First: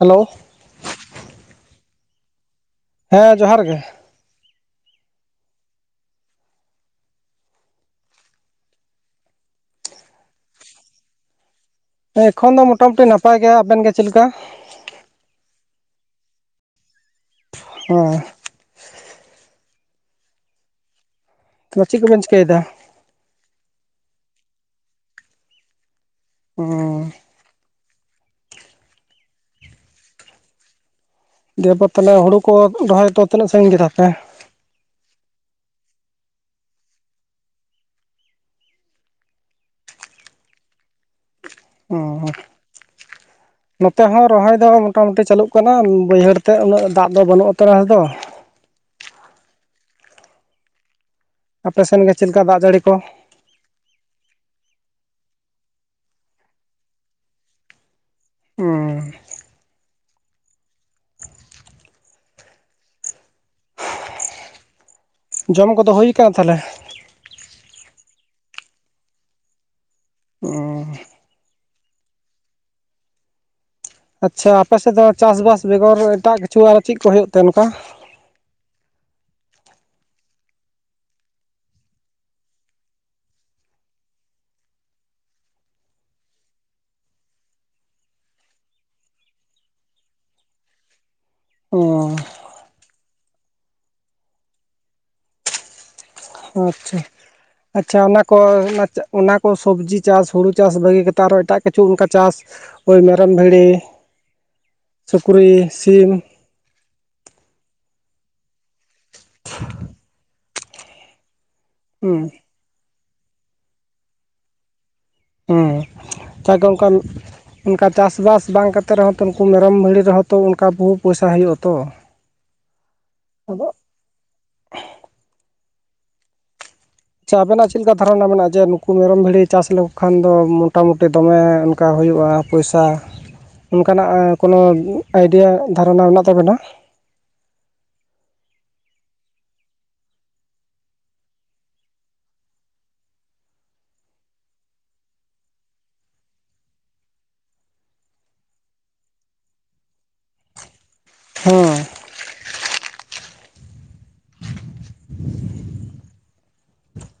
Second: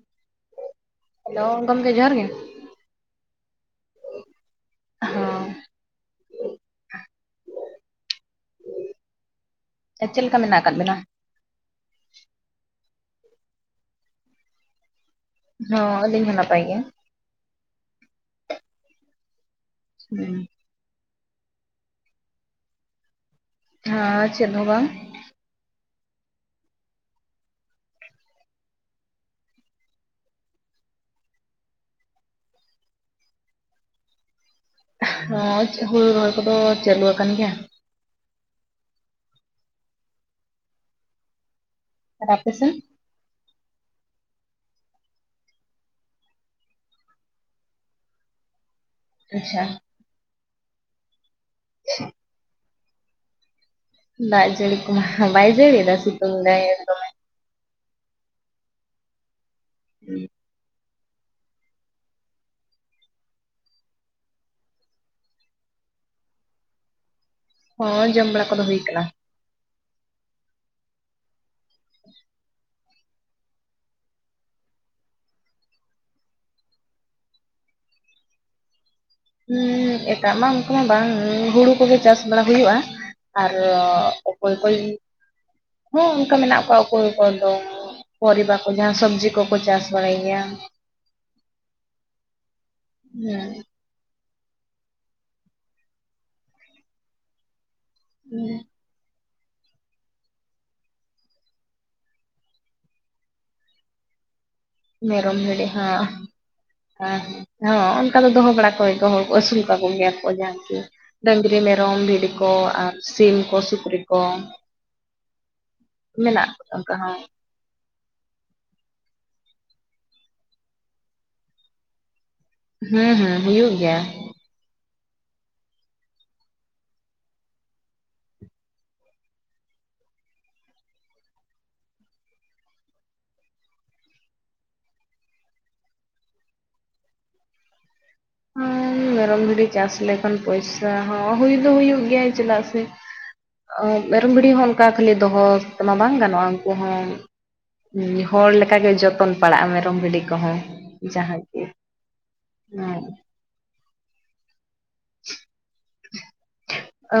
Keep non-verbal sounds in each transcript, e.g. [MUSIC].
Hello hello [UNINTELLIGIBLE] ᱡᱚᱦᱟᱨᱜ ᱜᱮ᱾ ᱦᱮᱸ ᱡᱚᱦᱟᱨ ᱜᱮ᱾ ᱦᱚᱸ ᱪᱮᱫ ᱞᱮᱠᱟ ᱢᱮᱱᱟᱜ ᱟᱠᱟᱫ ᱵᱤᱱᱟ? ᱮᱠᱷᱚᱱ ᱫᱚ ᱢᱚᱴᱟᱢᱩᱴᱤ ᱱᱟᱯᱟᱭ ᱜᱮᱭᱟ, ᱟᱵᱮᱱ ᱜᱮ ᱪᱮᱫ ᱞᱮᱠᱟ? ᱦᱚ ᱟᱹᱞᱤᱧ ᱦᱚᱸ ᱱᱟᱯᱟᱭ ᱜᱮ᱾ [UNINTELLIGIBLE] ᱦᱮᱸ [UNINTELLIGIBLE] ᱛᱚ ᱪᱮᱫ ᱠᱚᱵᱮᱱ ᱪᱤᱠᱟᱹᱭᱮᱫᱟ ᱦᱮᱸ ᱪᱮᱫ ᱦᱚᱸ ᱵᱟᱝ ᱚᱻ ᱫᱤᱭᱚᱯᱚᱨ ᱦᱩᱲᱩ ᱠᱚ ᱨᱚᱦᱚᱭ ᱛᱚ ᱛᱤᱱᱟᱹᱜ ᱥᱟᱺᱜᱤᱧ ᱜᱮᱫᱟ ᱯᱮ ᱦᱮ ᱦᱩᱲᱩ ᱨᱚᱦᱚᱭ ᱠᱚᱫᱚ ᱪᱟᱹᱞᱩ ᱟᱠᱟᱱ ᱜᱮᱭᱟ ᱟᱨ ᱦᱩᱸ ᱟᱯᱮ ᱥᱮᱱ ᱱᱚᱛᱮ ᱦᱚᱸ ᱨᱚᱦᱚᱭ ᱫᱚ ᱢᱚᱴᱟᱢᱩᱴᱤ ᱪᱟᱹᱞᱩᱜ ᱠᱟᱱᱟ ᱵᱟᱹᱭᱦᱟᱹᱲ ᱛᱮᱜ ᱩᱱᱟᱹᱜ ᱫᱟᱜ ᱫᱚ ᱵᱟᱹᱱᱩᱜ ᱩᱫᱟᱹᱨ ᱫᱚ ᱟᱪᱪᱷᱟ ᱟᱯᱮ ᱥᱮᱱ ᱜᱮ ᱪᱮᱫ ᱞᱮᱠᱟ ᱫᱟᱜ ᱡᱟᱹᱲᱤ ᱠᱚ ᱫᱟᱜ ᱡᱟᱹᱲᱤ ᱠᱚᱢᱟ ᱵᱟᱭ ᱡᱟᱲᱤ ᱫᱟ ᱥᱤᱛᱩᱝ ᱫᱟᱭ ᱫᱚᱢᱮ ᱩᱸ [INAUDIBLE] ᱡᱚᱢ ᱠᱚᱫᱚ ᱦᱩᱭ ᱟᱠᱟᱱᱟ ᱛᱟᱦᱚᱞᱮ ᱦᱳᱭ ᱡᱚᱢ ᱵᱟᱲᱟ ᱠᱚᱫᱚ ᱦᱩᱭ ᱠᱟᱱᱟ ᱚ [INAUDIBLE] ᱟᱪᱪᱷᱟ ᱟᱯᱮᱥᱮᱫ ᱫᱚ ᱪᱟᱥᱵᱟᱥ ᱵᱮᱜᱚᱨ ᱮᱴᱟᱜ ᱠᱤᱪᱷᱩ ᱟᱨᱚ ᱪᱮᱫ ᱠᱚ ᱦᱩᱭᱩᱜ ᱛᱮ ᱱᱚᱝᱠᱟ ᱩᱸ ᱮᱴᱟᱜ ᱢᱟ ᱚᱱᱠᱩ ᱢᱟ ᱵᱟᱝ ᱦᱩᱲᱩ ᱠᱚᱜᱮ ᱪᱟᱥ ᱵᱟᱲᱟ ᱦᱩᱭᱩᱜᱼᱟ ᱟᱨ ᱚᱠᱚᱭ ᱠᱚᱭ ᱦᱚᱸ ᱚᱱᱠᱟ ᱢᱮᱱᱟᱜ ᱠᱚᱣᱟ ᱚᱠᱚᱭ ᱠᱚᱫᱚ ᱯᱚᱨᱤᱵᱟ ᱠᱚ ᱡᱟᱦᱟᱸ ᱥᱚᱵᱽᱡᱤ ᱠᱚᱠᱚ ᱪᱟᱥ ᱵᱟᱲᱟᱭ ᱜᱮᱭᱟ ᱚ ᱦᱩᱸ ᱟᱪᱪᱷᱟ ᱟᱪᱪᱷᱟ ᱚᱱᱟ ᱠᱚ ᱦᱮᱸ [UNINTELLIGIBLE] ᱚᱱᱟ ᱠᱚ ᱥᱚᱵᱽᱡᱤ ᱪᱟᱥ ᱦᱩᱲᱩ ᱪᱟᱥ ᱵᱟᱹᱜᱤ ᱠᱟᱛᱮᱫ ᱟᱨᱚ ᱮᱴᱟᱜ ᱠᱤᱪᱷᱩ ᱚᱱᱠᱟ ᱪᱟᱥ ᱳᱭ ᱢᱮᱨᱚᱢ ᱵᱷᱤᱲᱤ [INAUDIBLE] ᱥᱩᱠᱨᱤ ᱥᱤᱢ ᱦᱮ ᱦᱚᱸ ᱚᱱᱠᱟ ᱫᱚᱦᱚ ᱵᱟᱲᱟ ᱠᱚᱜᱮᱭᱟᱠᱚ ᱦᱚᱲ ᱠᱚ ᱟᱹᱥᱩᱞ ᱠᱟᱠᱚ ᱜᱮᱭᱟ ᱠᱚ ᱡᱟᱦᱟᱸ ᱠᱤ ᱰᱝᱨᱤ ᱢᱮ ᱢᱮᱨᱚᱢ ᱵᱷᱤᱴᱤ ᱦᱩᱸ ᱠᱚ ᱟᱨ ᱥᱤᱢ ᱠᱚ ᱥᱩᱠᱨᱤ ᱠᱚ ᱦᱮᱸ ᱢᱮᱱᱟᱜ ᱡᱟᱜᱮ ᱠᱚᱣᱟ ᱚᱱᱠᱟ ᱚᱱᱠᱟᱱ ᱦᱚᱸ ᱚᱱᱠᱟ ᱪᱟᱥᱵᱟᱥ ᱵᱟᱝ ᱠᱟᱛᱮᱫ ᱨᱮᱦᱚᱸ ᱛᱚ ᱩᱱᱠᱩ ᱢᱮᱨᱚᱢ ᱵᱷᱤᱲᱤ ᱨᱮᱦᱚᱸ ᱛᱚ ᱚᱱᱠᱟ ᱵᱩᱦᱩ ᱯᱚᱭᱥᱟ ᱦᱩᱭᱩᱜᱼᱟᱛᱚ ᱦᱮᱸ ᱦᱮᱸ ᱦᱩᱭᱩᱜ ᱜᱮᱭᱟ ᱟᱪᱪᱷᱟ ᱟᱵᱮᱱᱟᱜ ᱪᱮᱫ ᱞᱮᱠᱟ ᱫᱷᱟᱨᱚᱱᱟ ᱢᱮᱱᱟᱜᱼᱟ ᱡᱮ ᱱᱩᱠᱩ ᱢᱮᱨᱚᱢ ᱵᱷᱤᱲᱤ ᱪᱟᱥ ᱞᱮᱠᱚ ᱠᱷᱟᱱ ᱫᱚ ᱢᱚᱴᱟᱢᱩᱴᱤ ᱫᱚᱢᱮ ᱚᱱᱠᱟ ᱦᱩᱭᱩᱜᱼᱟ ᱯᱚᱭᱥᱟ ᱚᱱᱠᱟᱱᱟᱜ ᱠᱳᱱᱳ ᱟᱭᱰᱤᱭᱟ ᱫᱷᱟᱨᱚᱱᱟ ᱢᱮᱱᱟᱜ ᱛᱟᱵᱮᱱᱟ ᱦ ᱢᱮᱨᱚᱢ ᱵᱷᱤᱲᱤ ᱪᱟᱥ ᱞᱮᱠᱷᱟᱱ ᱯᱚᱭᱥᱟ ᱦᱚᱸ ᱦᱩᱭ ᱫᱚ ᱦᱩᱭᱩᱜ ᱜᱮᱭᱟ ᱪᱮᱫᱟᱜ ᱥᱮ ᱢᱮᱨᱚᱢ ᱵᱷᱤᱲᱰᱤ ᱦᱚᱸ ᱚᱱᱠᱟ ᱠᱷᱟᱹᱞᱤ ᱫᱚᱦᱚ ᱛᱮᱢᱟ ᱵᱟᱝ ᱜᱟᱱᱚᱜᱼᱟ ᱩᱱᱠᱩ ᱦᱚᱸ ᱦᱚᱲ ᱞᱮᱠᱟᱜᱮ ᱡᱚᱛᱚᱱ ᱯᱟᱲᱟᱜᱼᱟ ᱢᱮᱨᱚᱢ ᱵᱷᱤᱰᱤ ᱠᱚᱦᱚᱸ [UNINTELLIGIBLE] ᱜᱮ ᱦᱮᱸ ᱦᱚᱸ [INAUDIBLE]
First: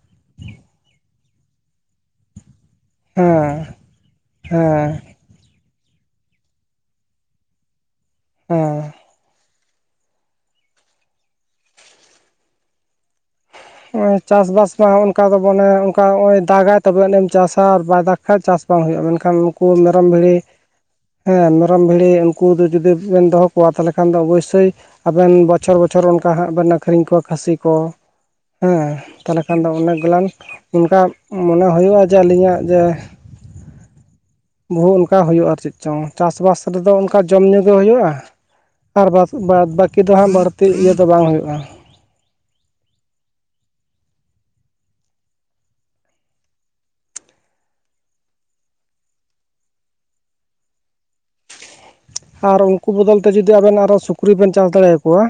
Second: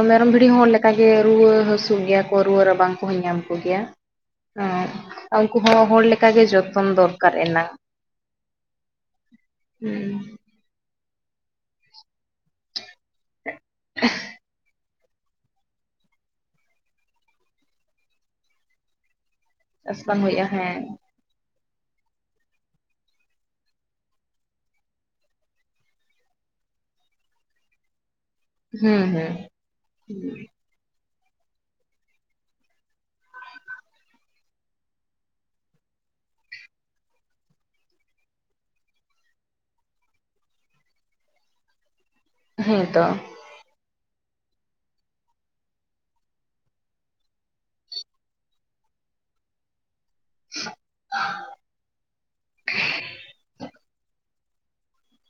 ᱢᱮᱨᱚᱢ ᱵᱷᱤᱲᱤ ᱦᱚᱲ ᱞᱮᱠᱟᱜᱮ ᱨᱩᱣᱟᱹ ᱦᱟᱹᱥᱩᱜ ᱜᱮᱭᱟ ᱠᱚ ᱨᱩᱣᱟᱹ ᱨᱟᱵᱟᱝ ᱠᱚᱦ ᱧᱟᱢ ᱦᱮᱸ ᱠᱚᱜᱮᱭᱟ ᱦᱮᱸ ᱩᱱᱠᱩ ᱦᱚᱸ ᱦᱚᱲ ᱞᱮᱠᱟᱜᱮ ᱡᱚᱛᱚᱱ ᱫᱚᱨᱠᱟᱨ ᱮᱱᱟᱝ ᱦᱮᱸ ᱦᱩᱸ ᱱᱚᱜ ᱪᱟᱥᱵᱟᱥ ᱢᱟ ᱚᱱᱠᱟ ᱫᱚ ᱵᱚᱱᱮ ᱚᱱᱠᱟ ᱱᱚᱜᱼᱚᱭ ᱫᱟᱜᱟᱭ ᱛᱚᱵᱮᱱᱮᱢ ᱪᱟᱥᱟ ᱟᱨ ᱵᱟᱭ ᱫᱟᱜᱽ ᱠᱷᱟᱱ ᱪᱟᱥ ᱵᱟᱝ ᱦᱩᱭᱩᱜᱼᱟ ᱢᱮᱱᱠᱷᱟᱱ ᱠᱩ ᱪᱟᱥ ᱢᱮᱨᱚᱢ ᱵᱟᱝ ᱵᱷᱤᱲᱤ ᱦᱩᱭᱩᱜᱼᱟ ᱦᱮᱸ ᱦᱮᱸ ᱢᱮᱨᱚᱢ ᱵᱷᱤᱲᱤ ᱩᱱᱠᱩ ᱫᱚ ᱡᱩᱫᱤ ᱵᱮᱱ ᱫᱚᱦᱚ ᱠᱚᱣᱟ ᱛᱟᱦᱚᱞᱮ ᱠᱷᱟᱱ ᱫᱚ ᱚᱵᱚᱥᱥᱳᱭ ᱟᱵᱮᱱ ᱵᱚᱪᱷᱚᱨ ᱵᱚᱪᱷᱚᱨ ᱚᱱᱠᱟ ᱦᱟᱸᱜ ᱵᱮᱱ ᱟᱹᱠᱷᱨᱤᱧ ᱠᱚᱣᱟ ᱠᱷᱟᱹᱥᱤ ᱠᱚ ᱦᱮᱸ ᱦᱩᱸ ᱦᱩᱸ ᱛᱟᱦᱚᱞᱮ ᱠᱷᱟᱱ ᱫᱚ ᱚᱱᱮᱠ ᱜᱞᱟᱱ ᱚᱱᱠᱟ ᱢᱚᱱᱮ ᱦᱩᱭᱩᱜᱼᱟ ᱡᱮ ᱟᱹᱞᱤᱧᱟᱜ ᱡᱮ ᱵᱩᱦᱩ ᱚᱱᱠᱟ ᱦᱩᱭᱩᱜᱼᱟ ᱟᱨ ᱪᱮᱫ ᱪᱚᱝ ᱪᱟᱥ ᱵᱟᱥ ᱨᱮᱫᱚ ᱚᱱᱠᱟ ᱡᱚᱢ ᱧᱩ ᱜᱮ ᱦᱩᱭᱩᱜᱼᱟ ᱟᱨ ᱵᱟ ᱵᱟᱫ ᱵᱟᱹᱠᱤ ᱫᱚ ᱦᱟᱸᱜ ᱵᱟᱹᱲᱛᱤ ᱤᱭᱟᱹ ᱫᱚ ᱵᱟᱝ ᱦᱩᱭᱩᱜᱼᱟ ᱦᱮᱸ ᱛᱚ [UNINTELLIGIBLE] ᱟᱨ ᱩᱱᱠᱩ ᱵᱚᱫᱚᱞᱛᱮ ᱛᱮ ᱡᱩᱫᱤ ᱟᱵᱮᱱ ᱟᱨᱚ ᱥᱩᱠ ᱥᱩᱠᱨᱤ ᱵᱮᱱ ᱪᱟᱥ ᱫᱟᱲᱮᱭᱟᱠᱚᱣᱟ᱾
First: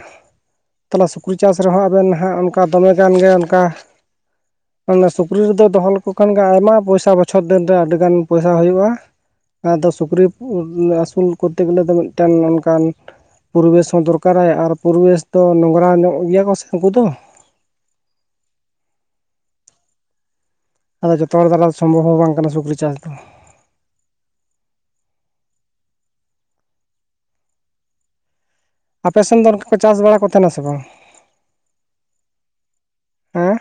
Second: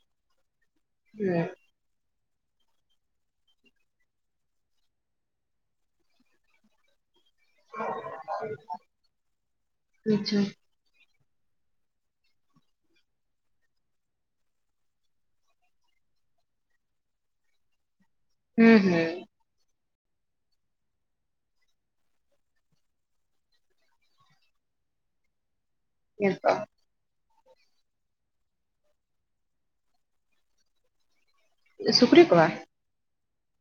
ᱛᱟᱦᱚᱞᱮ ᱥᱩᱠᱨᱤ ᱦᱩᱸ ᱪᱟᱥ ᱨᱮᱦᱚᱸ ᱟᱵᱮᱱ ᱦᱟᱸᱜ ᱚᱱᱠᱟ ᱫᱚᱢᱮᱮᱜᱟᱱ ᱜᱮ ᱚᱱᱠᱟ, ᱟᱱ ᱥᱩᱠᱨᱤ ᱨᱮᱫᱚ ᱫᱚᱦᱚ ᱞᱮᱠᱚ ᱠᱷᱟᱱ ᱜᱮ ᱟᱭᱢᱟ ᱯᱚᱭᱥᱟ ᱵᱟ ᱵᱚᱪᱷᱚᱨ ᱫᱤᱱ ᱨᱮ ᱟᱹᱰᱤ ᱜᱟᱱ ᱯᱚᱭᱥᱟ ᱦᱩᱭᱩᱜᱼᱟ᱾ ᱟᱫᱚ ᱥᱩᱠᱨᱤ ᱟᱪᱪᱷᱟ ᱟᱹᱥᱩᱞ ᱠᱚ ᱛᱮᱜᱞᱮ ᱫᱚ ᱢᱤᱫᱴᱮᱱ ᱚᱱᱠᱟᱱ ᱯᱚᱨᱤᱵᱮᱥ ᱦᱚᱸ ᱫᱚᱨᱠᱟᱨᱟᱭ ᱟᱨ ᱯᱚᱨᱤᱵᱮᱥ ᱫᱚ ᱱᱚᱝᱨᱟ ᱧᱚᱜ ᱜᱮᱭᱟ ᱠᱚ ᱥᱮ ᱩᱱᱠᱩ ᱫᱚ ᱦᱩᱸ ᱦᱩᱸ ᱟᱫᱚ ᱡᱚᱛᱚ ᱦᱚᱲ ᱫᱚ ᱥᱚᱢᱵᱷᱚᱵ ᱦᱚᱸ ᱵᱟᱝ ᱠᱟᱱᱟ ᱥᱩᱠᱨᱤ ᱪᱟᱥ ᱫᱚ᱾ ᱦᱮ ᱛᱚ ᱟᱯᱮ ᱥᱮᱱ ᱫᱚ ᱚᱱᱠᱟ ᱠᱚ ᱪᱟᱥ ᱵᱟᱲᱟ ᱠᱚ ᱛᱟᱦᱮᱱᱟ ᱥᱮ ᱵᱟᱝ? ᱥᱩᱠᱨᱤ ᱠᱚᱣᱟ᱾ ᱦᱮᱸ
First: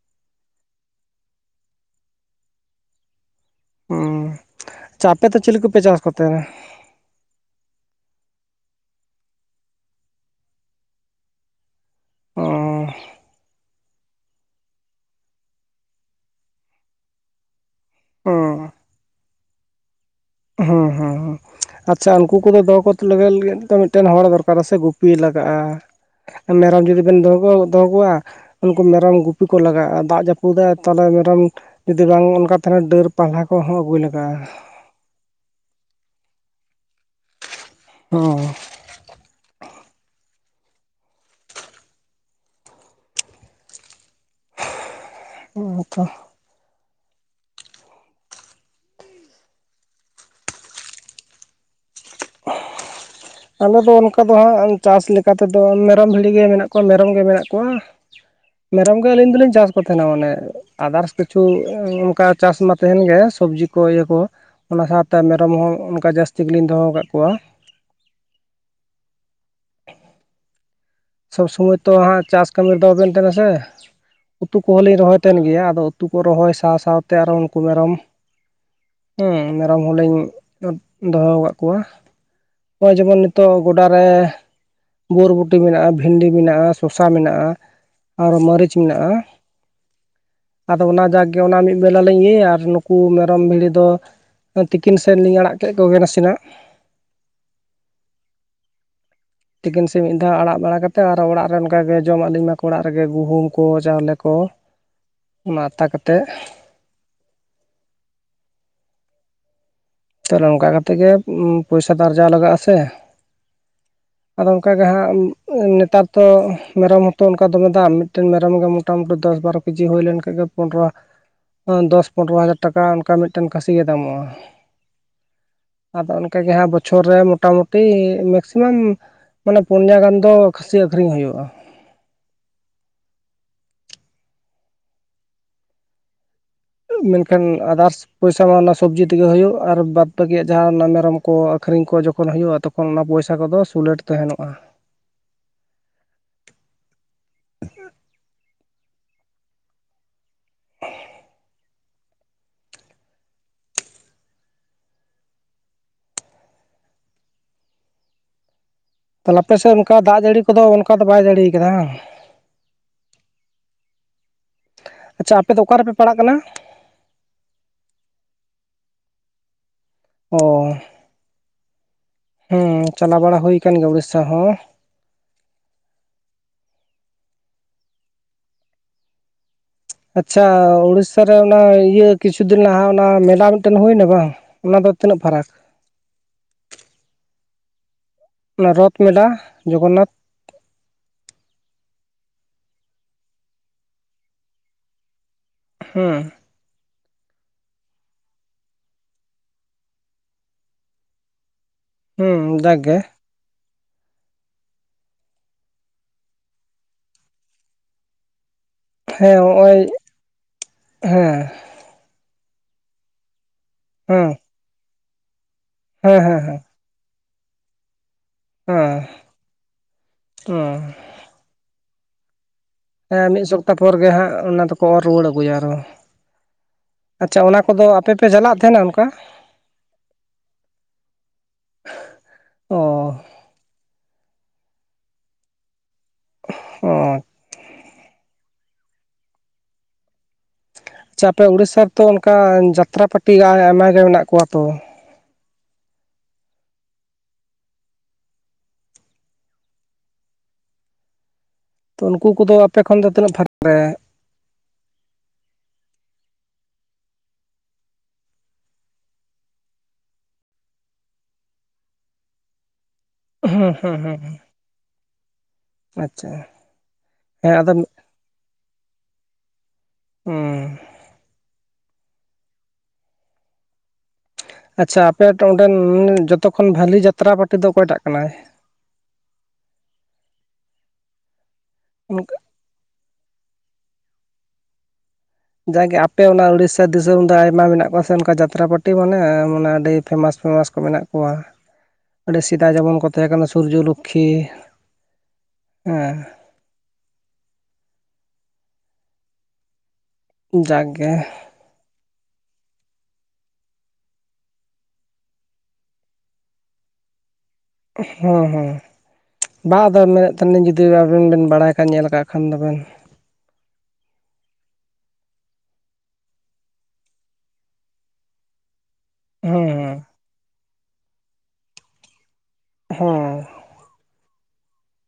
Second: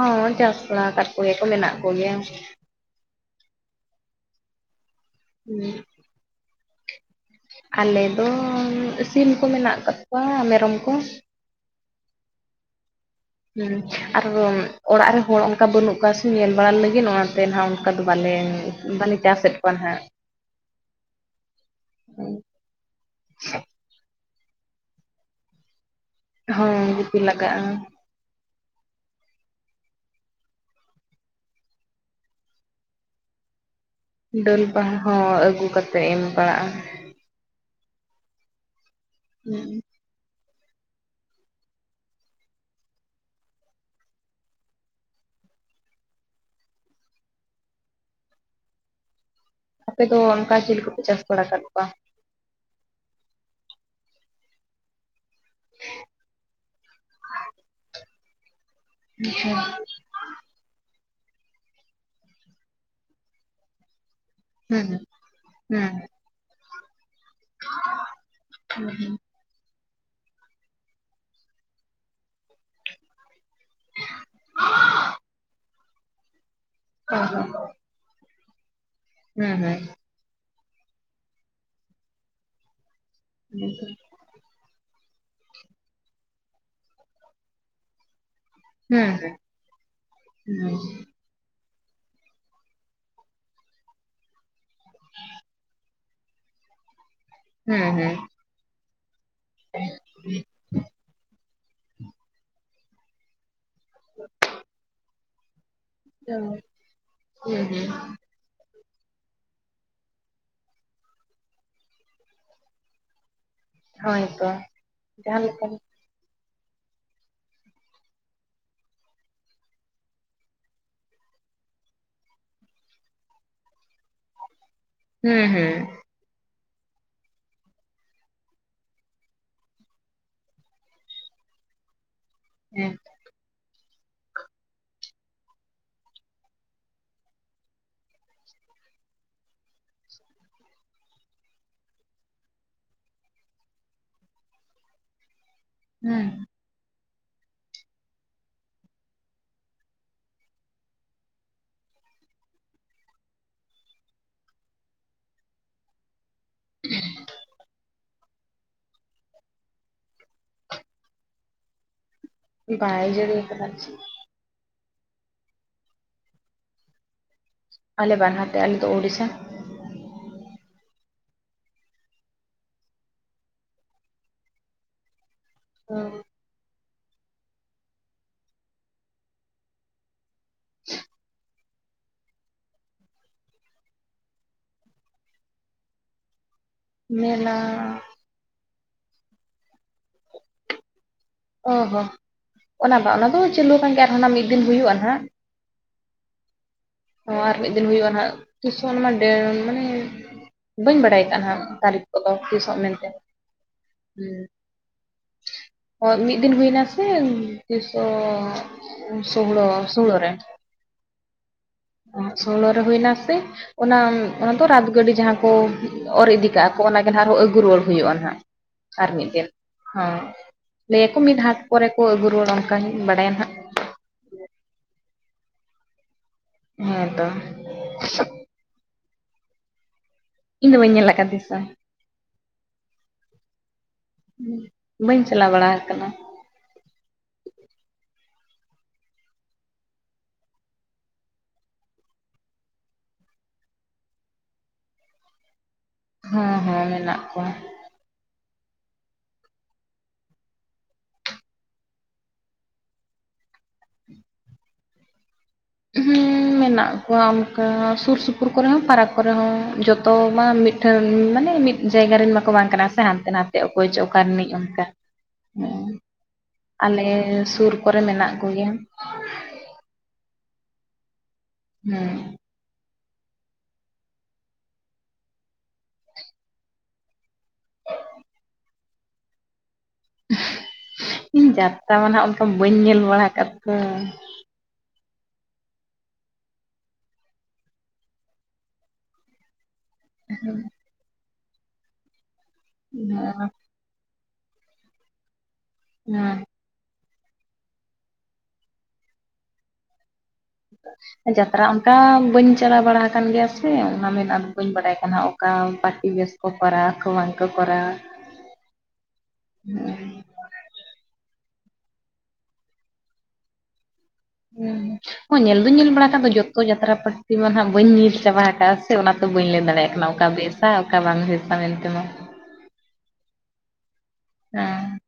ᱦᱚᱸ ᱪᱟᱥ ᱵᱟᱲᱟ ᱟᱠᱟᱫ ᱠᱚᱜᱮ ᱠᱚ ᱢᱮᱱᱟᱜ ᱠᱚᱜᱮᱭᱟ᱾ ᱦᱩᱸ, ᱟᱪᱪᱷᱟ ᱟᱯᱮ ᱫᱚ ᱪᱮᱞᱤ ᱠᱚᱯᱮ ᱪᱟᱥ ᱠᱚᱛᱮ? ᱟᱞᱮ ᱫᱚ ᱥᱤᱢ ᱠᱚ ᱢᱮᱱᱟᱜ ᱟᱠᱟᱫ ᱠᱚᱣᱟ ᱢᱮᱨᱚᱢ ᱠᱚ᱾ ᱚ ᱦᱮᱸ ᱟᱨ ᱚᱲᱟᱜ ᱨᱮ ᱦᱚᱲ ᱚᱱᱠᱟ ᱵᱟᱹᱱᱩᱜ ᱠᱚᱣᱟ ᱥᱮ ᱧᱮᱞ ᱵᱟᱲᱟ ᱞᱟᱹᱜᱤᱫ ᱚᱱᱟᱛᱮ ᱱᱟᱦᱟᱜᱺ ᱚᱱᱠᱟ ᱫᱚ ᱵᱟᱞᱮ ᱦᱩᱸ ᱵᱟᱞᱮ ᱪᱟᱥᱮᱫ ᱠᱚᱣᱟ ᱦᱟᱜ᱾ ᱦᱩᱸ ᱦᱩᱸ ᱟᱪᱪᱷᱟ ᱩᱱᱠᱩ ᱠᱚᱫᱚ ᱫᱚᱦᱚ ᱠᱚ ᱞᱟᱹᱜᱤᱫ ᱞᱟᱹᱜᱤᱫ ᱢᱤᱫᱴᱮᱱ ᱦᱚᱲ ᱫᱚᱨᱠᱟᱨ ᱥᱮ ᱜᱩᱯᱤ ᱞᱟᱜᱟᱜᱼᱟᱺ ᱢᱮᱨᱚᱢ ᱦᱚᱸ ᱡᱩᱫᱤ ᱜᱩᱯᱤ ᱵᱮᱱ ᱫᱚᱦᱚ ᱞᱟᱜᱟᱜᱼᱟ ᱫᱚᱦᱚ ᱠᱚᱣᱟ ᱩᱱᱠᱩ ᱢᱮᱨᱚᱢ ᱜᱩᱯᱤ ᱠᱚ ᱞᱟᱜᱟᱜᱼᱟ ᱫᱟᱜ ᱡᱟᱹᱯᱩᱫᱟᱭ ᱛᱟᱦᱚᱞᱮ ᱢᱮᱨᱚᱢ ᱡᱩᱫᱤ ᱵᱟᱝ ᱚᱱᱠᱟ ᱛᱟᱦᱮᱱᱟ ᱰᱟᱹᱨ ᱯᱟᱞᱦᱟ ᱠᱚᱦᱚᱸ ᱟᱹᱜᱩᱭᱮᱟᱜ ᱰᱟᱹᱞ ᱵᱟᱦᱟ ᱦᱚᱸ ᱟᱹᱜᱩ ᱠᱟᱛᱮᱫ ᱮᱢ ᱯᱟᱲᱟᱜᱼᱟ᱾ ᱦᱩᱸ ᱦᱩᱸ ᱩ ᱛᱚ ᱟᱯᱮ ᱫᱚ ᱚᱱᱠᱟ ᱪᱤᱞᱤ ᱠᱚᱯᱮ ᱪᱟᱥ ᱵᱟᱲᱟ ᱟᱠᱟᱫ ᱠᱚᱣᱟ? ᱟᱞᱮ ᱫᱚ ᱚᱱᱠᱟ ᱫᱚ ᱦᱟᱸᱜ ᱪᱟᱥ ᱞᱮᱠᱟᱛᱮᱫᱚ ᱢᱮᱨᱚᱢ ᱵᱷᱤᱲᱤ ᱜᱮ ᱢᱮᱱᱟᱜ ᱠᱚᱣᱟ ᱢᱮᱨᱚᱢ ᱜᱮ ᱢᱮᱱᱟᱜ ᱠᱚᱣᱟ᱾ ᱢᱮᱨᱚᱢ ᱜᱮ ᱟᱹᱞᱤᱧ ᱫᱚᱞᱤᱧ ᱪᱟᱥ ᱠᱚ᱾ ᱛᱟᱦᱮ ᱢᱟᱱᱮ ᱟᱫᱟᱨᱥ ᱠᱤᱪᱷᱩ ᱚᱱᱠᱟ ᱪᱟᱥ ᱢᱟ ᱛᱟᱦᱮᱱ ᱜᱮ ᱥᱚᱵᱽᱡᱤ ᱠᱚ ᱤᱭᱟᱹ ᱠᱚ᱾ ᱚᱱᱟ ᱦᱩᱸ ᱥᱟᱶᱛᱮ ᱢᱮᱨᱚᱢ ᱦᱚᱸ ᱚᱱᱠᱟ ᱡᱟᱹᱥᱛᱤ ᱜᱮᱞᱤᱧ ᱫᱚᱦᱚ ᱟᱠᱟᱫ ᱠᱚᱣᱟ᱾ ᱦᱩᱸ ᱦᱩᱸ ᱥᱚᱵᱽ ᱥᱚᱢᱚᱭ ᱛᱚ ᱦᱟᱜ ᱪᱟᱥ ᱠᱟᱹᱢᱤ ᱨᱮᱫᱚ ᱟᱵᱮᱱ ᱛᱟᱦᱮᱱᱟ ᱥᱮ ᱩᱛᱩ ᱠᱚᱦᱚ ᱞᱤᱧ ᱨᱚᱦᱚᱭ ᱜᱮᱭᱟ ᱟᱫᱚ ᱩᱛᱩ ᱠᱚ ᱨᱚᱦᱚᱭ ᱥᱟᱶ ᱥᱟᱶᱛᱮ ᱚ ᱟᱨᱦᱚᱸ ᱩᱱᱠᱩ ᱦᱚᱸ ᱢᱮᱨᱚᱢ ᱦᱮ ᱦᱩᱸ ᱦᱩᱸ ᱢᱮᱨᱚᱢ ᱦᱚᱞᱤᱧ ᱫᱚᱦᱚ ᱠᱟᱜ ᱠᱚᱣᱟ ᱱᱚᱜᱼᱚᱭ ᱡᱮᱢᱚᱱ ᱱᱤᱛᱚᱜ ᱦᱩᱸ ᱜᱚᱰᱟᱨᱮ ᱵᱳᱚᱨᱵᱩᱴᱤ ᱢᱮᱱᱟᱜᱼᱟ, ᱵᱷᱤᱱᱰᱤ ᱢᱮᱱᱟᱜᱼᱟ, ᱥᱚᱥᱟ ᱢᱮᱱᱟᱜᱼᱟ ᱟᱨ ᱢᱟᱹᱨᱤᱪ ᱦᱩᱸ ᱢᱮᱱᱟᱜᱼᱟ᱾ ᱦᱩᱸ ᱟᱫᱚ ᱚᱱᱟ ᱡᱟ ᱚᱱᱟ ᱢᱤᱫ ᱵᱮᱞᱟ ᱞᱤᱧ ᱤᱭᱟᱹᱭᱟ ᱟᱨ ᱱᱩᱠᱩ ᱢᱮᱨᱚᱢ ᱵᱷᱤᱲᱤ ᱫᱚ ᱛᱤᱠᱤᱱ ᱥᱮᱱ ᱞᱤᱧ ᱟᱲᱟᱜ ᱠᱮᱫ ᱠᱚᱜᱮ ᱱᱟᱥᱮᱱᱟᱜ ᱦᱮᱸ ᱦᱮᱸ ᱛᱤᱠᱤᱱ ᱥᱮ ᱢᱤᱫ ᱫᱷᱟᱣ ᱟᱲᱟᱜ ᱵᱟᱲᱟ ᱠᱟᱛᱮᱫ ᱟᱨ ᱚᱲᱟᱜ ᱨᱮ ᱚᱱᱠᱟᱜᱮ ᱡᱚᱢ ᱟᱹᱫᱧᱟᱠᱚ ᱚᱲᱟᱜ ᱨᱮᱜᱮ ᱜᱩᱦᱩᱢ ᱠᱚ, ᱪᱟᱣᱞᱮ ᱠᱚ, ᱚᱱᱟ ᱟᱛᱟ ᱠᱟᱛᱮ᱾ ᱦᱮᱸ ᱦᱮᱸ ᱛᱟᱦᱚᱞᱮ ᱱᱚᱝᱠᱟ ᱠᱟᱛᱮ ᱜᱮ ᱯᱚᱭᱥᱟ ᱫᱚ ᱟᱨᱡᱟᱣ ᱞᱟᱜᱟᱜᱼᱟ ᱥᱮ᱾ ᱦᱳᱭ ᱟᱨ ᱛᱚ ᱚᱱᱠᱟ ᱜᱮ ᱦᱟᱸᱜ ᱡᱟᱦᱟᱸ ᱞᱮᱠᱟ ᱦᱩᱸ ᱱᱮᱛᱟᱨ ᱛᱚ ᱢᱮᱨᱚᱢ ᱦᱚᱛᱚ ᱚᱱᱠᱟ ᱫᱚᱢᱮ ᱫᱟᱢ ᱢᱤᱫᱴᱮᱱ ᱢᱮᱨᱚᱢ ᱜᱮ ᱢᱚᱴᱟᱢᱩᱴᱤ ᱫᱚᱥ ᱵᱟᱨᱚ ᱠᱮᱡᱤ ᱦᱩᱭ ᱞᱮᱱᱠᱷᱟᱱ ᱜᱮ ᱯᱚᱱᱨᱚ ᱫᱚᱥ ᱯᱚᱱᱨᱚ ᱦᱟᱡᱟᱨ ᱴᱟᱠᱟ ᱚᱱᱠᱟ ᱢᱤᱫᱴᱮᱱ ᱠᱟᱥᱤ ᱜᱮ ᱫᱟᱢᱚᱜᱼᱟ᱾ ᱦᱮᱸ ᱦᱮᱸ ᱟᱫᱚ ᱚᱱᱠᱟᱜᱮ ᱦᱟᱸᱜ ᱵᱚᱪᱷᱚᱨ ᱨᱮ ᱢᱚᱴᱟᱢᱩᱴᱤ ᱢᱮᱠᱥᱤᱢᱟᱢ ᱢᱟᱱᱮ ᱯᱩᱱᱭᱟ ᱜᱟᱱ ᱫᱚ ᱠᱷᱟᱹᱥᱤ ᱟᱹᱠᱷᱨᱤᱧ ᱦᱩᱭᱩᱜᱼᱟ ᱦᱮᱸ ᱢᱮᱱᱠᱷᱟᱱ ᱟᱫᱟᱥ ᱯᱚᱭᱥᱟ ᱢᱟ ᱚᱱᱟ ᱥᱚᱵᱽᱡᱤ ᱛᱮᱜᱮ ᱦᱩᱭᱩᱜ ᱟᱨ ᱵᱟᱫ ᱵᱟᱹᱠᱤᱭᱟᱜ ᱡᱟᱦᱟᱸ ᱢᱮᱨᱚᱢ ᱠᱚ ᱟᱹᱷᱨᱤᱧ ᱠᱚ ᱡᱚᱠᱷᱚᱱ ᱦᱩᱭᱩᱜᱼᱟ ᱛᱚ [UNINTELLIGIBLE] [UNINTELLIGIBLE] ᱚᱱ ᱚᱱᱟ ᱯᱚᱭᱥᱟ ᱠᱚᱫᱚ ᱥᱩᱞᱮᱴ ᱛᱟᱦᱮᱸᱱᱚᱜᱼᱟ ᱦᱮᱸ ᱛᱟᱦᱞᱮ ᱟᱯᱮᱥᱮᱫ ᱚᱱᱠᱟ ᱫᱟᱜ ᱡᱟᱹᱲᱤ ᱠᱚᱫᱚ ᱚᱱᱠᱟ ᱫᱚ ᱵᱟᱭ ᱡᱟᱹᱲᱤ ᱟᱠᱟᱫᱟ ᱵᱟᱭ ᱡᱟᱹᱲᱤ ᱟᱠᱟᱫᱟ ᱟᱪᱪᱷᱟ ᱟᱯᱮ ᱫᱚ ᱚᱠᱟ ᱨᱮᱯᱮ ᱯᱟᱲᱦᱟᱜ ᱠᱟᱱᱟ ᱟᱞᱮ ᱵᱟᱨᱦᱟᱴᱮ ᱟᱞᱮᱫᱚ ᱩᱰᱤᱥᱟ ᱚ ᱦᱩᱸ ᱪᱟᱞᱟᱣ ᱵᱟᱲᱟ ᱦᱩᱭ ᱟᱠᱟᱱ ᱜᱮᱭᱟ ᱩᱲᱤᱥᱟ ᱦᱚᱸ [UNINTELLIGIBLE] ᱟᱪᱪᱷᱟ ᱩᱲᱤᱥᱟ ᱨᱮ ᱚᱱᱟ ᱤᱭᱟᱹ ᱠᱤᱪᱷᱩ ᱫᱤᱱ ᱞᱟᱦᱟ ᱚᱱᱟ ᱢᱮᱞᱟ ᱢᱤᱫᱴᱟᱝ ᱦᱩᱭᱮᱱᱟ ᱵᱟᱝ ᱚᱱᱟ ᱫᱚ ᱛᱤᱱᱟᱹᱜ ᱯᱷᱟᱨᱟᱠ ᱢᱮᱞᱟ [UNINTELLIGIBLE] ᱚᱱᱟ ᱨᱚᱛᱷ ᱢᱮᱞᱟ ᱡᱚᱜᱚᱱᱱᱟᱛᱷ ᱚ ᱦᱚ ᱚᱱᱟ ᱵᱟᱝ ᱚᱱᱟ ᱫᱚ ᱪᱟᱹᱞᱩ ᱟᱠᱟᱱ ᱜᱮᱭᱟ ᱟᱨ ᱦᱚᱸ ᱱᱟᱦᱟᱜ ᱢᱤᱫ ᱫᱤᱱ ᱦᱩᱭᱩᱜᱼᱟ ᱱᱟᱦᱟᱜ ᱚᱸ [UNINTELLIGIBLE] ᱚᱸ ᱟᱨ ᱢᱤᱫ ᱫᱤᱱ ᱦᱩᱭᱩᱜᱼᱟ ᱱᱟᱦᱟᱜ ᱛᱤᱥ ᱪᱚ ᱚᱱᱟ ᱢᱟ ᱰᱮ ᱢᱟᱱᱮ ᱵᱟᱹᱧ ᱵᱟᱲᱟᱭ ᱟᱠᱟᱟᱜᱼᱟ ᱱᱟᱦᱟᱜ ᱛᱟᱨᱤᱠᱷ, [UNINTELLIGIBLE] ᱠᱚᱫᱚ ᱦᱩᱸ ᱛᱤᱥᱚᱜ ᱡᱟᱠᱜᱮ ᱢᱮᱱᱛᱮᱱ ᱦᱳᱭ ᱢᱤᱫ ᱫᱤᱱ ᱦᱩᱭᱱᱟ ᱥᱮ ᱛᱤᱥᱚᱻᱜ ᱦᱮᱸ ᱱᱚᱜᱼᱚᱭ ᱦᱮᱸ [UNINTELLIGIBLE] ᱨᱮ ᱦᱩᱭ ᱱᱟ ᱥᱮ ᱚᱱᱟ ᱦᱮᱸ ᱚᱱᱟ ᱫᱚ ᱨᱟᱛ ᱜᱟᱹᱰᱤ ᱡᱟᱦᱟᱸ ᱠᱚ ᱦᱮᱸ ᱚᱨ ᱦᱮᱸ ᱤᱫᱤ ᱦᱮᱸ ᱠᱟᱜ ᱟ᱾ ᱚᱱᱟ ᱜᱮ ᱱᱟᱦᱟᱸᱜ ᱟᱨᱦᱚᱸ ᱟᱹᱜᱩ ᱨᱩᱣᱟᱹᱲ ᱦᱩᱭᱩᱜᱼᱟ ᱱᱟᱦᱟᱜ ᱦᱮᱸ ᱟᱨ ᱢᱤᱫ ᱫᱤᱱ ᱦᱚᱸ ᱦᱮᱸ ᱞᱮᱭ [UNINTELLIGIBLE] ᱢᱤᱫ ᱦᱟᱴ ᱯᱚᱨᱮ ᱠᱚ ᱟᱹᱜᱩ ᱨᱩᱣᱟᱹᱲᱟ ᱦᱮᱸ ᱢᱤᱫ ᱥᱚᱯᱛᱟ ᱯᱚᱨ ᱜᱮ ᱦᱟᱸᱜ ᱚᱱᱟ ᱫᱚᱠᱚ ᱚᱨ ᱨᱩᱣᱟᱹᱲ ᱟᱹᱜᱩᱭᱟ ᱟᱨ ᱦᱮᱸ [UNINTELLIGIBLE] ᱛᱚ ᱟᱪᱪᱷᱟ ᱚᱱᱟ ᱟᱫᱚ ᱟᱯᱮ ᱯᱮ ᱪᱟᱞᱟᱜ ᱛᱟᱦᱮᱸᱱᱟ ᱚᱱᱠᱟ? ᱫᱚ ᱵᱟᱹᱧ ᱧᱮᱞ ᱟᱠᱟᱫᱮ ᱚ [UNINTELLIGIBLE] ᱵᱟᱹᱧ ᱪᱟᱞᱟᱣ ᱵᱟᱲᱟ ᱦᱟᱠᱟᱱᱟ, ᱚᱻ ᱟᱪᱪᱷᱟ ᱟᱯᱮ ᱩᱲᱤᱥᱟ ᱨᱮᱛᱚ ᱚᱱᱠᱟ ᱡᱟᱛᱨᱟ ᱯᱟᱹᱴᱤ ᱟᱭᱢᱟ ᱜᱮ ᱢᱮᱱᱟᱜ ᱠᱚᱣᱟ ᱛᱚ ᱦᱚᱸ ᱦᱚᱸ ᱢᱮᱱᱟᱜ ᱠᱚᱣᱟ᱾ ᱩᱱᱠᱩ ᱠᱚᱫᱚ ᱟᱯᱮ ᱠᱷᱚᱱ ᱫᱚ ᱛᱤᱱᱟᱹᱜ ᱯᱷᱟᱨᱟᱠ ᱨᱮ? ᱦᱩᱸᱻ ᱢᱮᱱᱟᱜ ᱠᱚᱣᱟ ᱚᱱᱠᱟ ᱥᱩᱨ ᱥᱩᱯᱩᱨ ᱠᱚᱨᱮ ᱦᱚᱸ ᱯᱷᱟᱨᱟᱠ ᱠᱚᱨᱮ ᱦᱚᱸ ᱡᱚᱛᱚ ᱢᱟ ᱢᱤᱫ, [UNINTELLIGIBLE] ᱢᱟᱱᱮ ᱢᱤᱫ ᱡᱟᱭᱜᱟ ᱨᱮᱱ ᱢᱟᱠᱚ ᱵᱟᱝ ᱠᱟᱱᱟ ᱥᱮ ᱦᱟᱱ [UNINTELLIGIBLE] [UNINTELLIGIBLE] ᱦᱩᱸ ᱚᱠᱚᱭ ᱦᱩᱸ ᱪᱚ ᱚᱠᱟ ᱦᱩᱸ ᱨᱤᱱᱤᱡ ᱚᱱᱠᱟ [UNINTELLIGIBLE] ᱟᱪᱪᱷᱟ ᱦᱮᱸ ᱟᱞᱮᱻᱥᱩᱨ ᱟᱫᱚ ᱠᱚᱨᱮ ᱢᱮᱱᱟᱜ ᱠᱚᱜᱮᱭᱟ᱾ [UNINTELLIGIBLE] [UNINTELLIGIBLE] ᱟᱪᱪᱷᱟ ᱟᱯᱮ [UNINTELLIGIBLE] ᱚᱸᱰᱮᱱ ᱡᱚᱛᱚ ᱠᱷᱚᱱ ᱵᱷᱟᱞᱤ ᱡᱟᱛᱨᱟ ᱯᱟᱹᱴᱤ ᱫᱚ ᱚᱠᱚᱭ ᱴᱟᱜ ᱠᱟᱱᱟᱭ? [UNINTELLIGIBLE] ᱤᱧ ᱡᱟᱛᱛᱟ ᱢᱟ ᱦᱟᱸᱜ ᱚᱱᱠᱟ ᱵᱟᱹᱧ ᱧᱮᱞ ᱵᱟᱲᱟ ᱠᱟᱫ ᱛᱟᱠᱚ, ᱡᱟ ᱜᱮ ᱟᱯᱮ ᱚᱱᱟ ᱩᱲᱤᱥᱟ ᱫᱤᱥᱚᱢ ᱫᱚ ᱟᱭᱢᱟ ᱢᱮᱱᱟᱜ ᱠᱚᱣᱟ ᱥᱮ ᱚᱱᱠᱟ ᱡᱟᱛᱨᱟ ᱯᱟᱹᱴᱤ ᱢᱟᱱᱮ ᱢᱟᱱᱮ ᱟᱹᱰᱤᱻ ᱯᱷᱮᱢᱟᱥ ᱯᱷᱮᱢᱟᱥ ᱠᱚ ᱢᱮᱱᱟᱜ ᱠᱚᱣᱟ ᱟᱹᱰᱤ ᱥᱮᱫᱟᱭ ᱡᱮᱢᱚᱱ ᱠᱚ ᱛᱟᱦᱮ ᱠᱟᱱᱟ ᱥᱩᱨᱡᱩᱞᱩᱠᱷ [UNINTELLIGIBLE] [UNINTELLIGIBLE] [UNINTELLIGIBLE] ᱡᱟᱜᱮ [UNINTELLIGIBLE] [UNINTELLIGIBLE] ᱚᱱᱠᱟ ᱵᱟᱹᱧ ᱪᱟᱞᱟᱣ ᱵᱟᱲᱟ ᱦᱟᱠᱟᱱ ᱜᱮᱭᱟ ᱥᱮ ᱚᱱᱟ ᱢᱮᱱ ᱟᱫᱚ ᱵᱟᱹᱧ ᱵᱟᱲᱟᱭᱟᱠᱟᱜ [UNINTELLIGIBLE] ᱚᱠᱟ ᱯᱟᱹᱴᱤ ᱵᱮᱥ [UNINTELLIGIBLE] ᱵᱟᱝ, [UNINTELLIGIBLE] ᱠᱚᱨᱟᱣ [UNINTELLIGIBLE] ᱦᱮᱸ ᱦᱮᱸ ᱵᱟᱝ ᱟᱫᱚ ᱢᱮᱱᱮᱫ, ᱛᱟᱱᱞᱤ ᱡᱩᱫᱤ ᱟᱵᱮᱱ ᱵᱮᱱ ᱵᱟᱲᱟᱭ ᱠᱷᱟᱡ ᱧᱮᱞ ᱟᱠᱟᱜ ᱠᱷᱟᱱ ᱫᱚᱵᱮᱱ, ᱦᱮᱸ ᱦᱚᱸ ᱧᱮᱞ ᱫᱩᱧ ᱧᱮᱞ ᱵᱟᱲᱟ ᱟᱠᱟᱜ ᱫᱚ ᱡᱚᱛᱚ ᱡᱟᱛᱨᱟ ᱯᱟᱹᱴᱤ ᱢᱟ ᱦᱟᱸᱜ ᱵᱟᱹᱧ ᱧᱮᱞ ᱪᱟᱵᱟ ᱠᱟᱜ ᱟ ᱥᱮ ᱚᱱᱟᱛᱮ, ᱫᱚ ᱵᱟᱹᱧ ᱞᱟᱹᱭ ᱫᱟᱲᱮᱭᱟᱜ ᱦᱮᱸ ᱠᱟᱱᱟ ᱚᱠᱟ ᱵᱮᱥᱟ ᱚᱠᱟ ᱵᱟᱝ ᱵᱮᱥᱟ ᱢᱮᱱᱛᱮ ᱢᱟ, ᱦᱮᱸ ᱦᱮᱸ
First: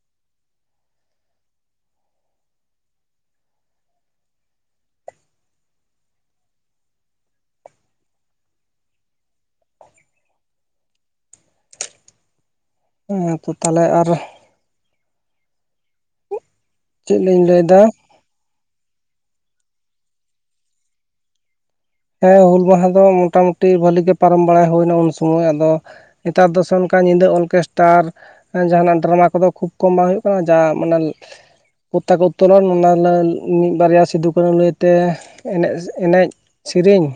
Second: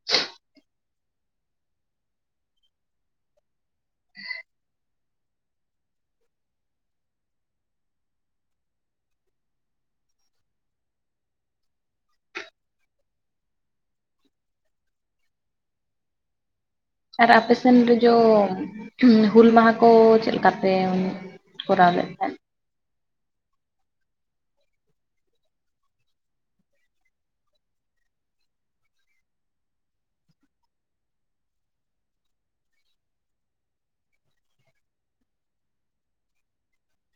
[INAUDIBLE] ᱦᱮᱸ ᱛᱚ ᱛᱟᱦᱚᱞᱮ ᱟᱨ ᱪᱮᱫ ᱟᱨ ᱞᱤᱧ ᱟᱯᱮ ᱥᱮᱱ ᱞᱟᱹᱭᱫᱟ ᱨᱮ ᱡᱚ ᱦᱩᱞ ᱢᱟᱦᱟ ᱠᱚ ᱪᱮᱫ ᱞᱮᱠᱟ ᱯᱮ ᱠᱚᱨᱟᱣ ᱞᱮᱫ-ᱟ? ᱦᱮᱸ ᱦᱩᱞ ᱢᱟᱦᱟ ᱫᱚ ᱢᱚᱴᱟ ᱢᱩᱴᱤ ᱵᱷᱟᱹᱞᱤ ᱜᱮ ᱯᱟᱨᱚᱢ ᱵᱟᱲᱟ ᱦᱩᱭ ᱮᱱᱟ ᱩᱱ ᱥᱚᱢᱚᱭ ᱟᱫᱚ ᱱᱮᱛᱟᱨ ᱫᱚ ᱥᱮ ᱚᱱᱠᱟ ᱧᱤᱫᱟᱹ ᱚᱞᱠᱮᱥᱴᱟᱨ ᱡᱟᱦᱟᱱᱟᱜ ᱰᱨᱟᱢᱟ ᱠᱚᱫᱚ ᱠᱷᱩᱵ ᱠᱚᱢ ᱵᱟᱝ ᱦᱩᱭᱩᱜ ᱠᱟᱱᱟ ᱡᱟ ᱢᱟᱱᱮ ᱯᱛᱛᱟ ᱠᱚ ᱩᱛ ᱛᱚᱞᱚᱱ ᱚᱱᱟ ᱞᱟᱹ ᱢᱤᱫ ᱵᱟᱨᱮᱭᱟ ᱥᱤᱫᱷᱩ ᱠᱟᱹᱱᱩ ᱞᱟᱹᱭᱛᱮ ᱮᱱᱮᱡ ᱮᱱᱮᱡ, ᱥᱨᱮᱤᱧ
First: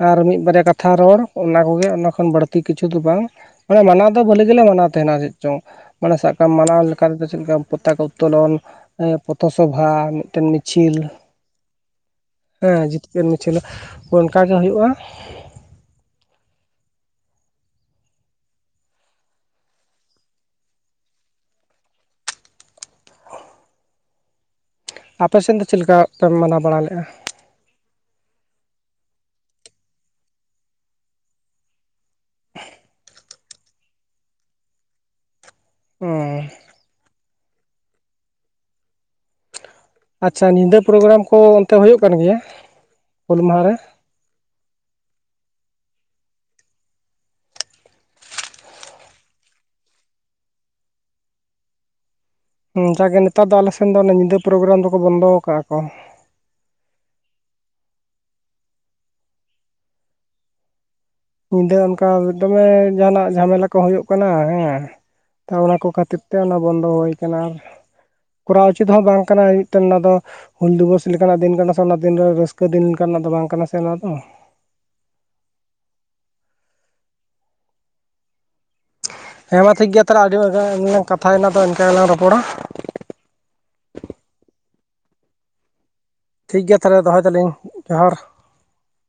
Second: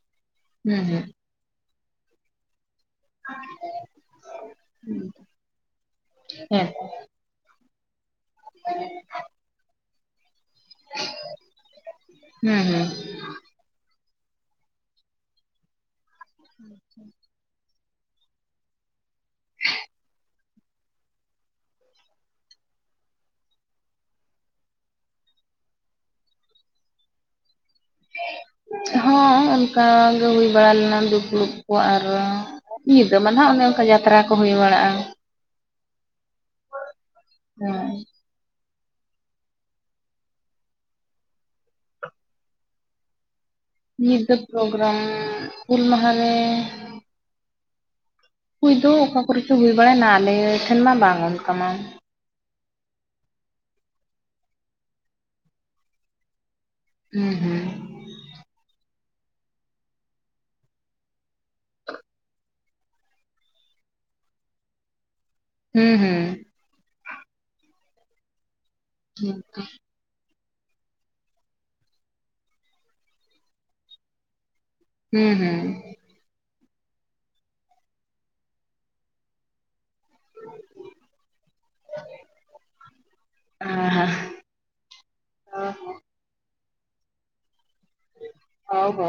ᱟᱨ ᱢᱤᱫ ᱵᱟᱨᱮᱭᱟ ᱦᱩᱸ ᱠᱟᱛᱷᱟ ᱦᱩᱸ ᱨᱚᱲ ᱚᱱᱟ ᱠᱚᱜᱮ ᱚᱱᱟ ᱠᱷᱚᱱ ᱵᱟᱹᱲᱛᱤ ᱠᱤ ᱠᱤᱪᱷᱩ ᱫᱚ ᱵᱟᱝ ᱢᱟᱱᱮ ᱢᱟᱱᱟᱣ ᱫᱚ ᱵᱷᱟᱹᱞᱤ ᱜᱮᱞᱮ ᱢᱟᱱᱟᱣ ᱛᱟᱦᱮᱱᱟ ᱪᱮᱫ ᱪᱚᱝ ᱢᱟᱱᱮ ᱥᱟᱵ ᱠᱟᱜ ᱠᱟᱢ ᱦᱮᱸ ᱢᱟᱱᱟᱣ ᱞᱮᱠᱟ, ᱚᱠᱟ ᱨᱮᱫᱚ ᱪᱮᱫ ᱞᱮᱠᱟ ᱯᱚᱛᱟᱠᱟ ᱩᱛᱛᱳᱞᱚᱱ ᱯᱚᱛᱚ ᱥᱚᱵᱷᱟ ᱢᱤᱫᱴᱮᱱ ᱢᱤᱫ ᱢᱤᱪᱷᱤᱞ ᱦᱩᱸ ᱦᱩᱸ ᱦᱮᱸ ᱡᱤᱛᱠᱟᱹᱨ ᱢᱤᱪᱷᱤᱞ ᱚᱱᱠᱟᱜ ᱜᱮ ᱦᱩᱭᱩᱜᱼᱟ ᱟᱪᱮ [UNINTELLIGIBLE] ᱟᱯᱮᱥᱮᱫ ᱫᱚ ᱪᱮᱫ ᱞᱮᱠᱟ ᱯᱮ ᱢᱟᱱᱟᱣ ᱵᱟᱲᱟ ᱞᱮᱫᱼᱟ ᱦᱚᱸ ᱚᱱᱠᱟᱜᱮ ᱦᱩᱭ ᱵᱟᱲᱟ ᱞᱮᱱᱟ ᱫᱩᱯᱲᱩᱵ ᱠᱚ ᱟᱨᱚ ᱧᱤᱫᱟᱹ ᱢᱟ ᱱᱟᱦᱟᱜ ᱚᱱᱮ ᱚᱱᱠᱟ ᱡᱟᱛᱨᱟ ᱠᱚ ᱦᱩᱭ ᱵᱟᱲᱟᱜᱼᱟ ᱦᱩᱸ ᱦᱮᱸ ᱟᱪᱪᱷᱟ ᱧᱤᱫᱟᱹ ᱯᱨᱳᱜᱨᱟᱢ ᱠᱚ ᱚᱱᱛᱮ ᱦᱩᱭᱩᱜ ᱠᱟᱱ ᱜᱮᱭᱟ ᱦᱩᱞ ᱢᱟᱦᱟ ᱨᱮ ᱧᱤᱫᱟᱹ ᱯᱨᱳᱜᱨᱟᱢ ᱦᱩᱞ ᱢᱟᱦᱟᱨᱮ ᱦᱩᱭ ᱫᱚ ᱚᱠᱟ ᱠᱚᱨᱮᱪᱚ ᱦᱩᱭ ᱵᱟᱲᱟᱭ ᱱᱟ ᱟᱞᱮ ᱴᱷᱮᱱ ᱢᱟ ᱵᱟᱝ ᱚᱱᱠᱟ ᱢᱟ, ᱡᱟᱜᱮ ᱱᱮᱛᱟᱨ ᱫᱚ ᱟᱞᱮᱥᱱ ᱫᱚ ᱚᱱᱮ ᱧᱤᱫᱟᱹ ᱯᱨᱳᱜᱨᱟᱢ ᱫᱚᱠᱚ ᱵᱚᱱᱫᱚ ᱟᱠᱟᱜᱼᱟ ᱠᱚ ᱦᱩᱸ ᱦᱩᱸ ᱧᱤᱫᱟᱹ ᱚᱱᱠᱟ ᱫᱚᱢᱮ ᱡᱟᱦᱱᱟᱜ ᱡᱷᱟᱢᱮᱞᱟ ᱠᱚ ᱦᱩᱭᱩᱜ ᱠᱟᱱᱟ ᱦᱮᱸ ᱛᱚ ᱚᱱᱟ ᱠᱚ ᱠᱷᱟᱹᱛᱤᱨ ᱛᱮ ᱚᱱᱟ ᱵᱚᱱᱫᱚ ᱦᱩᱭ ᱠᱟᱱᱟ ᱟᱨ ᱠᱚᱨᱟᱣ ᱩᱪᱤᱛ ᱦᱚᱸ ᱵᱟᱝ ᱠᱟᱱᱟ ᱢᱤᱫᱴᱮᱱ ᱚᱱᱟ ᱫᱚ ᱦᱩᱞ ᱫᱤᱵᱚᱥ ᱞᱮᱠᱟᱱᱟᱜ ᱫᱤᱱ ᱠᱟᱱᱟ ᱥᱮ ᱚᱱᱟ ᱫᱤᱱ ᱨᱮ ᱨᱟᱹᱥᱠᱟᱹ ᱫᱤᱱ ᱞᱮᱠᱟᱱᱟᱜ ᱫᱚ ᱵᱟᱝ ᱠᱟᱱᱟ ᱥᱮ ᱚᱱᱟ ᱫᱚ ᱦᱮᱸ ᱦᱮᱸ ᱦᱮᱸ ᱢᱟ ᱴᱷᱤᱠ ᱜᱮᱭᱟ ᱛᱟᱦᱚᱞᱮ ᱟᱹᱰᱤᱟᱱᱞᱟᱝ ᱠᱟᱛᱷᱮᱱᱟᱫᱚ ᱤᱱᱠᱟ ᱜᱮᱞᱟᱝ ᱨᱚᱯᱚᱲᱟ [UNINTELLIGIBLE] ᱴᱷᱤᱠ ᱜᱮᱭᱟ ᱛᱟᱦᱚᱞᱮ ᱫᱚᱦᱚᱭ ᱫᱟᱞᱤᱧ ᱡᱚᱦᱟᱨ ᱦᱚ ᱦᱳ